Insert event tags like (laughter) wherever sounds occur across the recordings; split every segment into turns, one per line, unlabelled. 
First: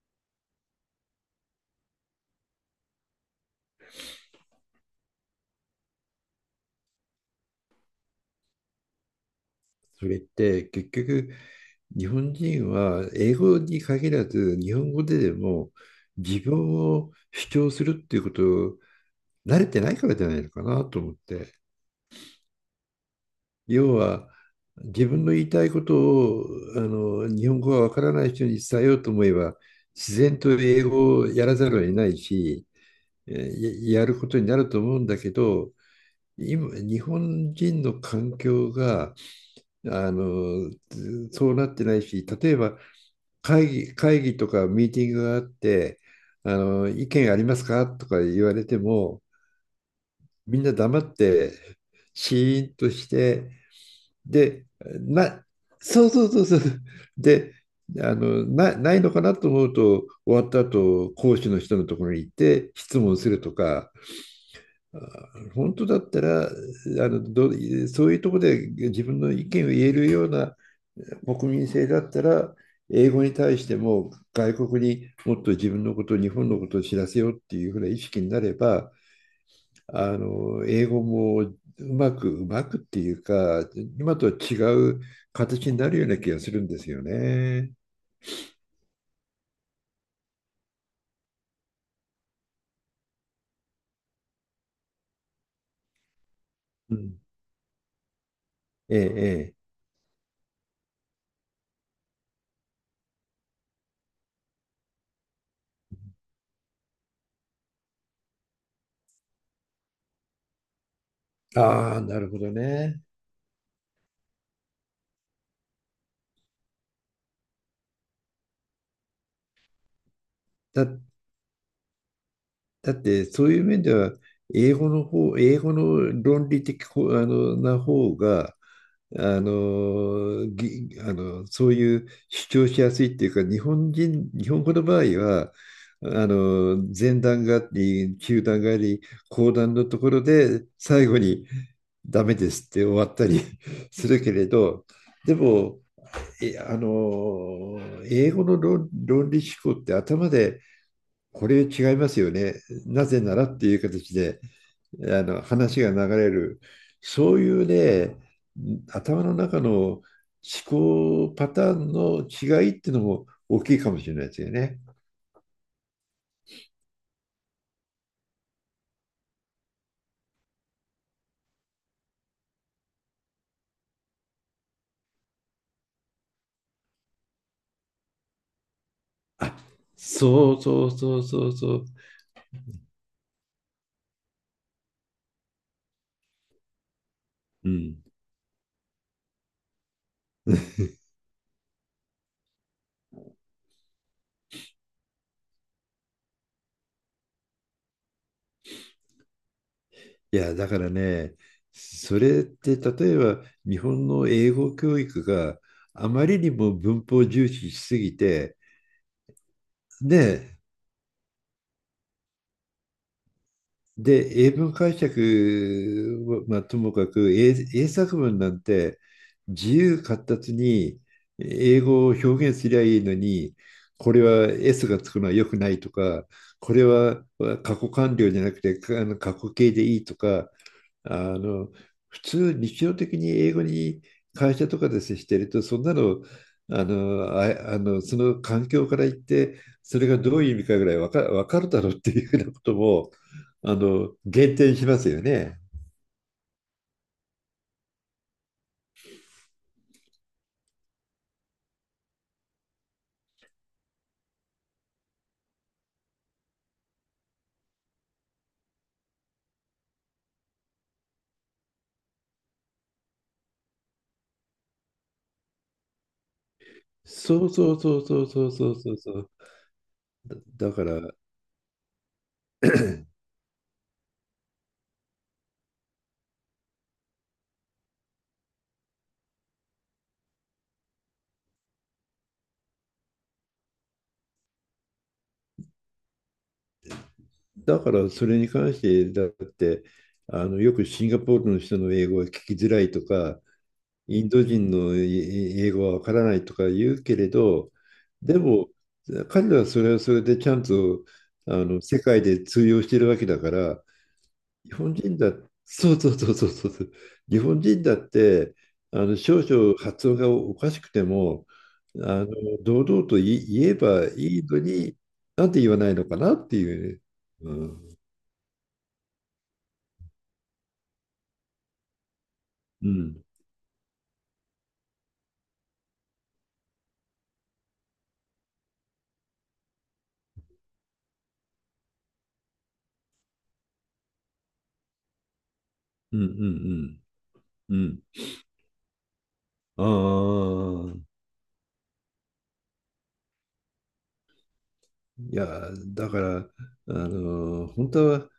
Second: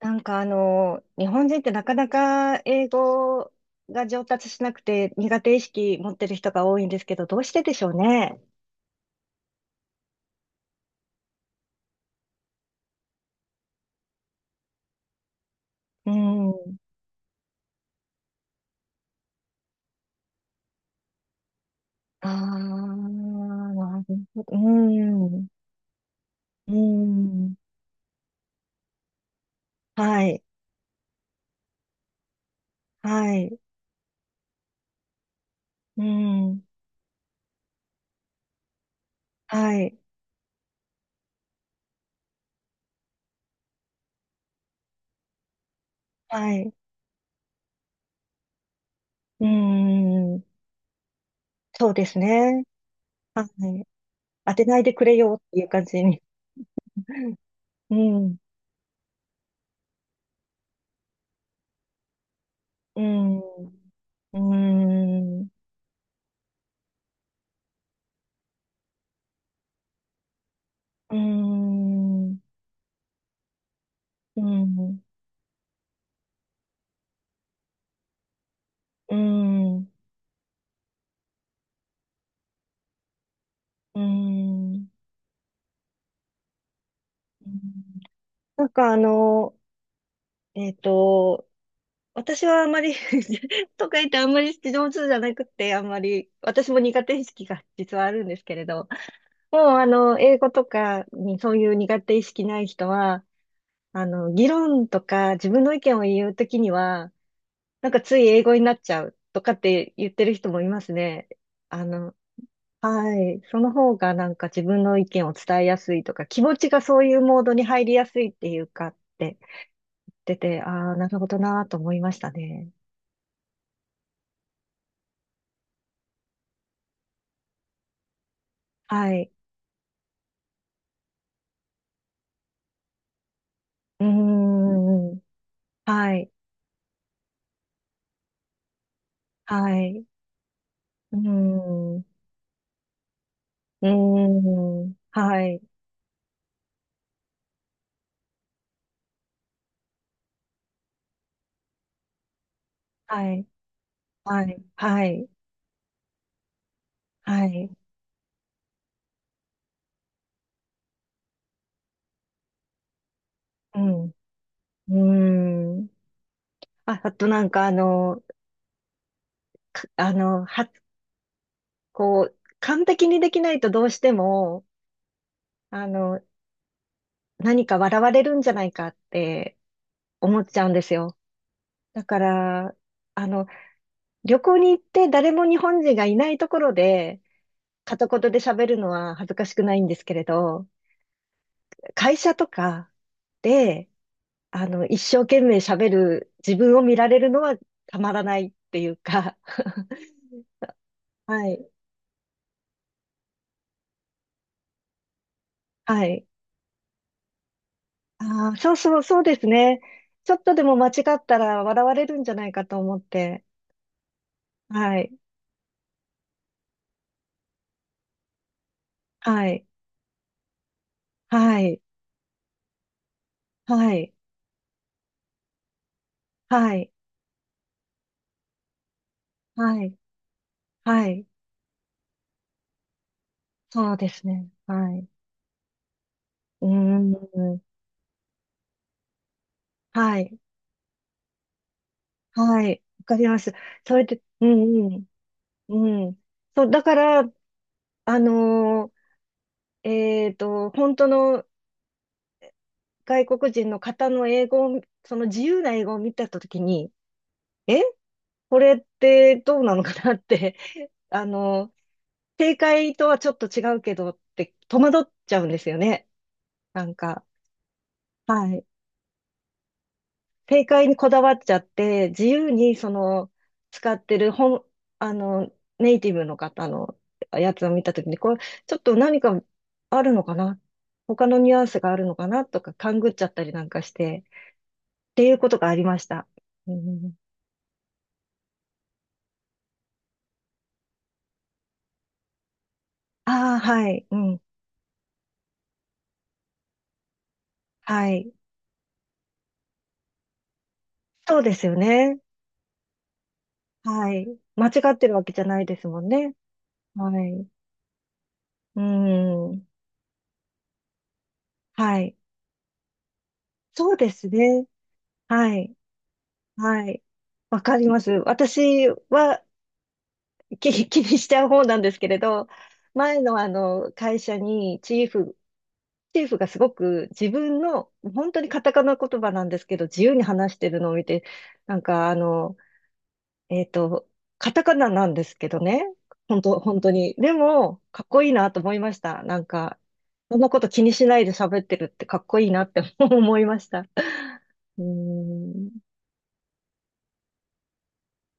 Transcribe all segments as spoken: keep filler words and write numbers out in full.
なんかあの、日本人ってなかなか英語が上達しなくて苦手意識持ってる人が多いんですけど、どうしてでしょうね。
それって結局日本人は英語に限らず日本語ででも
う
自分
ん。
を主張するっていうことを慣れてないからじゃないのかなと思って。
ああ、
要
なる
は
ほど。う
自分の言
ん。
いたいことを
う
あの日
ん。
本語がわからない人に伝えようと思えば、自
は
然
い。
と英語をやらざるを得ないし、え
はい。
ーややることになると思うんだけど、
うん。
今日本人の環境が
はい。
あのそうなってないし、例えば会議、会議とかミーティングがあって、あ
はい。
の、意見ありますかとか言われても、
うん。
みんな黙って、
そうです
シ
ね。
ーンとし
はい。
て、
当て
で、
ないでくれよ
な、
っていう感じ
そう
に。
そうそうそう。で、
う
あ
ん。
の、な、ないのかなと思うと、終わった後、講師の人のところに行って質
う
問す
ん。
るとか、
うん。うん。
本当だったら、あの、どうそういうところで自分の意見を言えるような
う
国民性だった
ん。
ら、英語に対しても
う
外国
ん。
にもっと自分のこと、日本のことを知らせようっていうふうな意識になれば、
うーん、う
あの英語もうまく、うまくっていうか、
ー
今とは違
ん。
う形になるような気がするんですよ
うん。
ね。
なんかあの、えっと、私はあんまり (laughs) とか言ってあんまり上手じゃなくて、あんまり、私も
う
苦手
ん、
意識が実はあるんですけれど、
ええ、え
もうあの、英語とかにそういう苦手意識ない人は、あの、議論とか自分の意見を言うときには、なんかつい英語になっちゃうとかって言ってる人もいますね。
え。
あ
ああ、
の、
なるほどね。
はい。その方がなんか自分の意見を伝えやすいとか、気持ちがそういうモードに入りやすいっていうかって出て、
だ
ああ、
っ
なるほどなーと思いましたね。
だってそういう面では英語の方、英語の論理的ほあのな方が、
はい。
あのぎあのそういう主張しやすいっていうか、日本
う
人、日
ー
本語の場合
ん。
は、
は
あ
い。
の前段があり、中段があり、後段
は
のと
い。
ころで最
うー
後に
ん。う
ダメですって終わったり
ー
(laughs) するけれど、
ん。
で
はい。
も、えあの英語の論、論理思考って頭でこれ違いますよね。なぜ
は
なら
い。
っていう形で、
はい。は
あ
い。
の話が流れる。そう
は
いう
い。
ね、頭の中の思考パターンの違いっていうのも大き
う
いかも
ん。
しれ
う
ないですよね。
ーん。あ、あとなんかあの、かあの、は、こう、完璧にできないとどうしても、あの、何か笑われるんじゃないかって、思っ
そ
ち
う
ゃうんで
そう
すよ。
そうそうそう。
だから、あの、旅行に行って誰も日本人がいないところで、
うん。
片言で喋るのは恥ずかしくないんですけれど、
(laughs)
会社とかで、あの、一生懸命喋る自分を見られるのはたまらないっていうか、(laughs)
いや、だからね、
はい、
それって例えば日本の英語教育が
は
あ
い。
まりにも文法重視しすぎ
ああ、
て、
そうそう、そうですね。ちょっと
ね、
でも間違ったら笑われるんじゃないかと思って、
で、英文解
はい、
釈は、まあ、ともかく英、英作文なんて
はい、
自由闊達に
はい、
英語を表現すりゃいいのに、
はい、
これは S がつくのは良くないとか、こ
は
れ
い、
は過去完了じゃなくてかあの過去形で
はい、
いいとか、
は
あ
い、
の、普通日常的に英語
そう
に
ですね。
会社とか
は
で
い。
接していると、そんなの、
うー
あの、
ん。
あ、あの、その環境から言って、それが
は
ど
い。
ういう意味かぐらいわか、わかるだろうっていうようなこ
は
と
い。わ
も、
かります。
あ
それ
の、
で、う
減
ん
点し
う
ま
ん。
すよね。
うん。そう、だから、あのーえっと、本当の外国人の方の英語を、その自由な英語を見たときに、えこれってどうなのかなって、(laughs) あのー正解とはちょっと違うけどって戸惑っちゃうんですよね。なんか。
そうそうそうそうそ
は
う
い。
そうそうそう。
正
だ、だか
解に
ら、
こだわっちゃって、自由にその使ってる本、あの、ネイティブの方のやつを見たときに、これちょっと何かあるのかな、他のニュアンスがあるのかなとか勘ぐっちゃったりなんかして、っていうことがありました。うん、
だからそれに関して、だって、あの、よくシンガポールの人の英語が聞きづらいとか、
ああ、はい、う
イン
ん、
ド人の英語はわからないとか言うけれど、
はい。
でも彼らはそれはそれでちゃんと
そうで
あ
すよ
の世
ね。
界で通用してるわけだから、
はい。間違
日本
ってる
人
わけ
だ、
じゃないです
そ
も
う
ん
そうそ
ね。
うそうそうそう、
は
日
い。
本人だって
う
あの少
ん。
々発音がおかしくても、
はい。
あの堂々と言い言え
そう
ば
です
いいの
ね。
に、なん
は
て言
い。
わないのかなって
は
いう
い。
ね。う
わかり
ん、
ます。私は、気、(laughs) 気にしちゃう方なんですけれど、
う
前
ん、
のあの会社にチーフ、チーフがすごく自分の、本当にカタカナ言葉なんですけど、自由に話してるのを見て、なんかあの、えっと、カタカナなんですけどね、
うん、う
本当、本当
ん、
に。で
うん。
も、
う
か
ん、
っこいいなと思いました。なんか、
あ
そんなこと気にし
あ、
ないで喋ってるってかっこいいなって (laughs) 思いました。(laughs) うー
いや、
ん、
だから、あの、本当は、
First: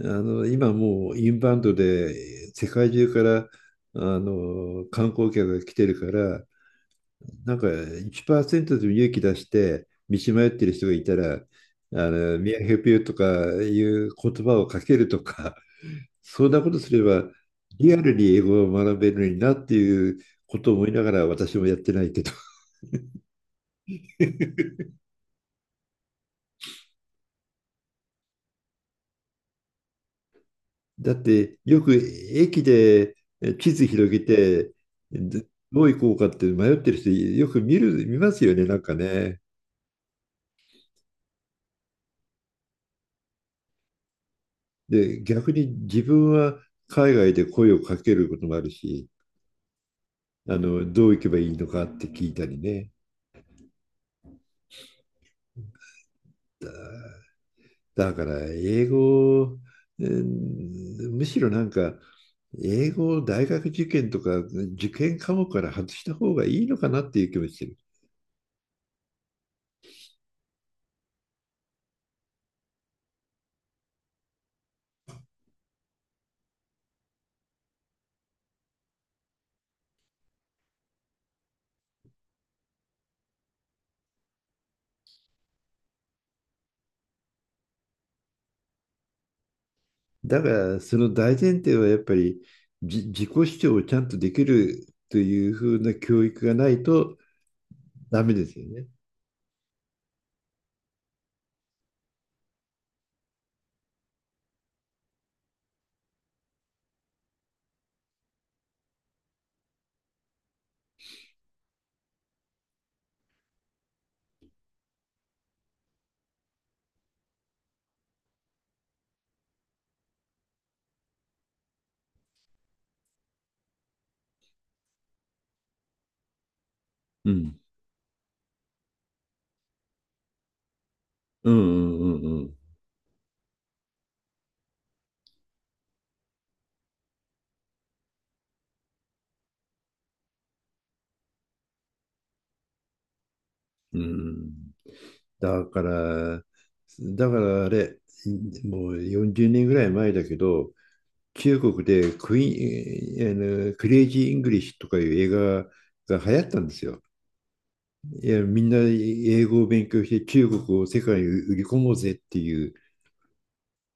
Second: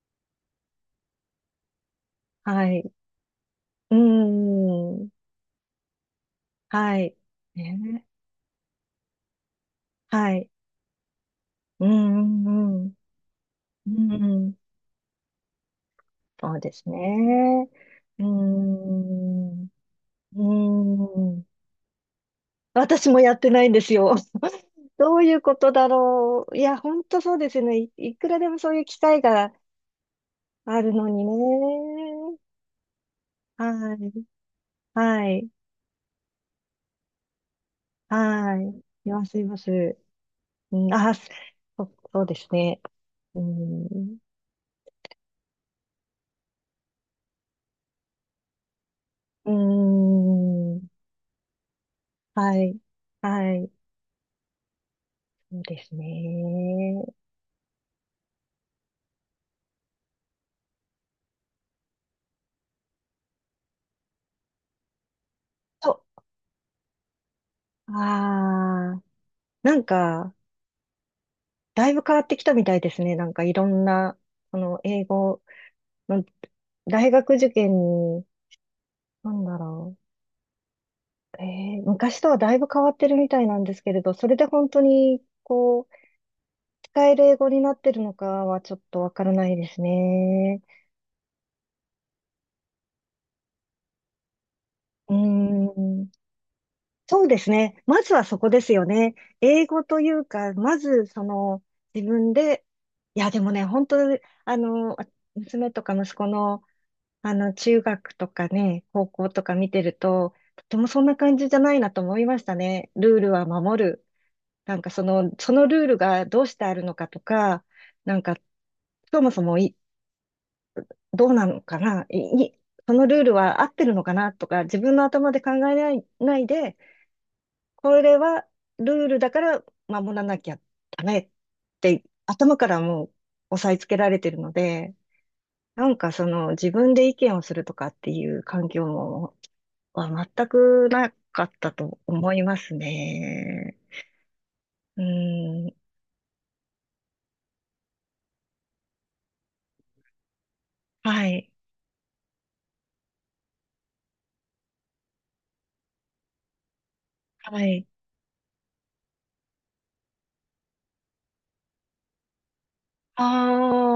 あの、今もうインバウンドで
は
世
い。
界中から、
う
あ
ー
の、
ん、
観光客が来てるから、
はい。
なんか
ね、
いちパーセントでも勇気出して道
は
迷
い。
ってる人がいたら、あ
うー
の、
ん、
ミアヘ
う
ピ
ん。
ューとかい
う
う言
ん、
葉をかけるとか、そん
そう
なこ
で
と
す
すれば、
ね。
リアル
うー
に英語を学べるのにな
ん、
っ
う
ていう
ー
ことを思いながら
ん。
私もやってないけど。
私もやってないんですよ。(laughs) どういうことだろう。いや、ほんとそうですね。い、いくらでもそういう機会があるの
だっ
に
てよく
ね。
駅でえ地図
は
広げ
い。
て
は
ど
い。
どう行こうかって迷ってる人よく見る、見ますよ
は
ね、な
い。
んか
います、
ね。
います。うん、あ、そそうですね。うん。
で、逆に自分は海外で声をかけることもあるし、
う
あ
ん。
の、どう行けばいいのかって聞いた
は
り
い。
ね。
はい。そうですね。
だから英語、うん、むしろなんか英語を大学受験とか受験科目から外
そ
した方がいいのかなっていう気もしてる。
う。ああ。なんか、だいぶ変わってきたみたいですね。なんかいろんな、その英語の大学受験に、なんだろう。えー昔とはだいぶ変わってるみたいなんですけれど、それで本当に、こう、使える英語になってるのかはちょっとわからないです
だか
ね。
らその大前提はやっぱりじ自己主張をちゃんとできる
う
というふ
ー
うな
ん。
教育がないと
そうですね。まず
ダ
は
メ
そ
で
こ
す
で
よ
すよ
ね。
ね。英語というか、まずその自分で、いやでもね、本当、あの、娘とか息子の、あの、中学とかね、高校とか見てると、とてもそんな感じじゃないなと思いましたね。ルールは守る。なんかその、そのルールがどうしてあるのかとか、なんか、そもそもい、どうなのかな、い、いそのルールは合ってるのかなとか、自分の頭で考えない、ないで、
うん。
これはルールだから守らなきゃダメっ
うん
て、
うんうん
頭からもう押さえつけられてるので、なんかその自分で意見をするとかっていう環境もは全くなかったと思いますね。
うん。うん、
う
だ
ん。
から、だからあれ、もうよんじゅうねんぐらい前だけど、
はい。
中国でクイーン、あの、クレイジー・イングリッシュとかいう映画が流行ったんですよ。
はい。
いや、みんな英語を勉強して中国を世界に売り込もうぜっていう。
あ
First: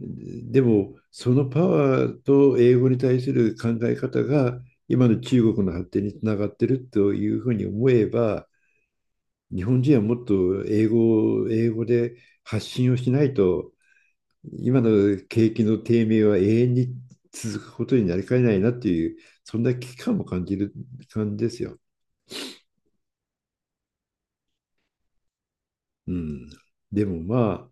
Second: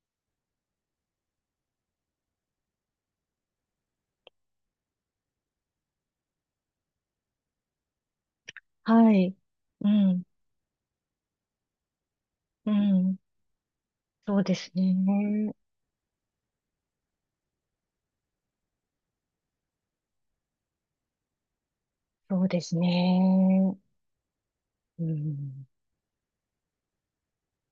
でも、そのパワーと英語に対する考え方が今の中国の発展につながってるというふうに思えば、
あ。はい。
日本
う
人はも
ん。
っと英語を英語で発
う
信をし
ん。
ないと、
そうです
今の
ね。
景気の低迷は永遠に続くことになりかねないなっていう、そんな危機感も感じる感じですよ。
そうですね。うん。
うん、でもまあ、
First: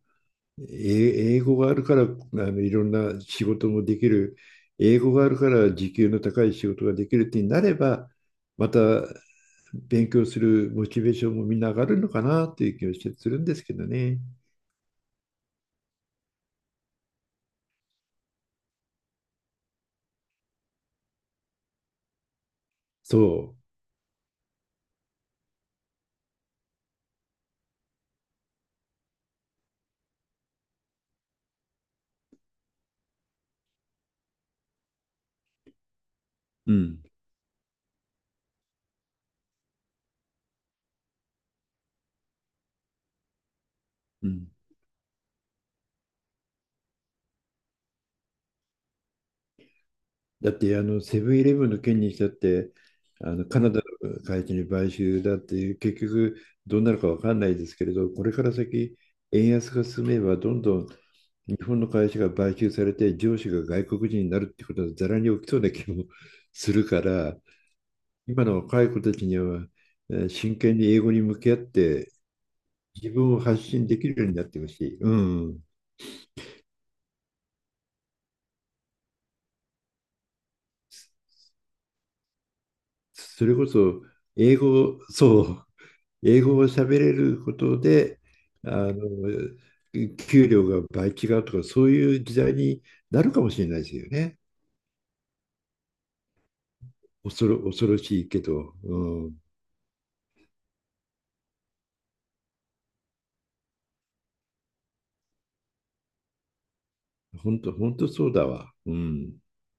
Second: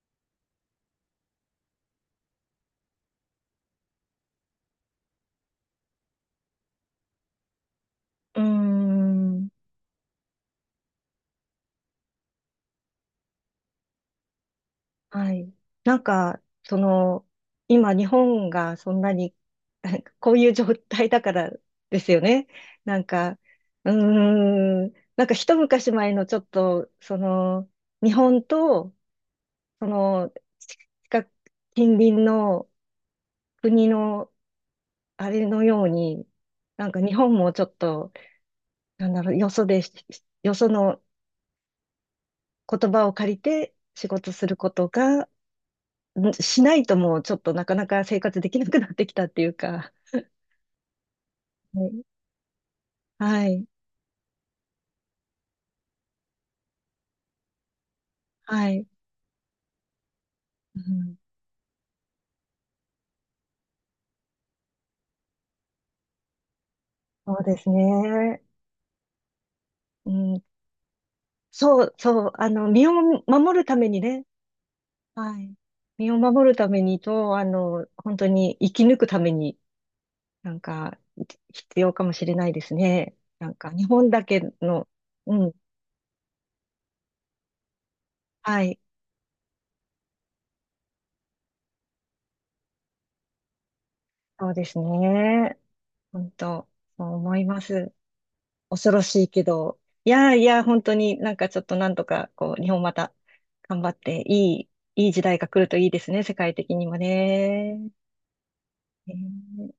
え英語があるから、あの、いろんな仕事もできる、英語があるから時給の高い仕事ができるってなれば、
う
また
ん。
勉強するモチベーションもみんな上がるのかなっていう気がしてするんですけどね。
はい。なんか、その、今日本がそんなに、(laughs) なんかこういう状態だからですよね。なんか、
そ
うーん、なんか一昔前のちょっと、その、日本と、その、近く、近隣の国の、あれのように、
う。う
なん
ん。
か日本もちょっと、なんだろう、よそでし、よその言葉を借りて仕
う
事す
ん。
ることが、んしないともうちょっとなかなか生活できなくなってきたっていうか。
だって、あの、セブンイレブンの件に
(laughs)
したって、あ
は
の、
い。
カ
はい。
ナダの会社に買収だっていう、結局どうなるかわかんないですけれど、これから
はい。
先、円安が進めば、どんど
う
ん
ん、
日本の会社が買収されて上司が外国人になるってことはざらに起きそうな気もするか
そ
ら、
うですね。
今の若い子たちには
う
えー
ん、
真剣に英語に向き合っ
そう、
て
そう。あの、身を
自分を
守
発
るた
信
め
で
に
きる
ね。
ようになってほしい。う
はい。
ん。
身を守るためにと、あの、本当に生き抜くために、なんか、必要かもしれないですね。
そ
な
れ
ん
こ
か、日
そ
本だけ
英
の、
語、そ
うん。
う、英語を喋れることで、
は
あ
い。
の、給料が倍違うとか、そういう時代になるかもしれないですよね。
そうですね。本当、そう思い
恐
ま
ろ、恐
す。
ろしいけど、
恐ろし
う
い
ん。
けど、いやいや、本当になんかちょっとなんとか、こう、日本また頑張って、いい、いい時代が来るといいですね、世界的にも
本当、
ね。
本当そうだわ。うん。
ね。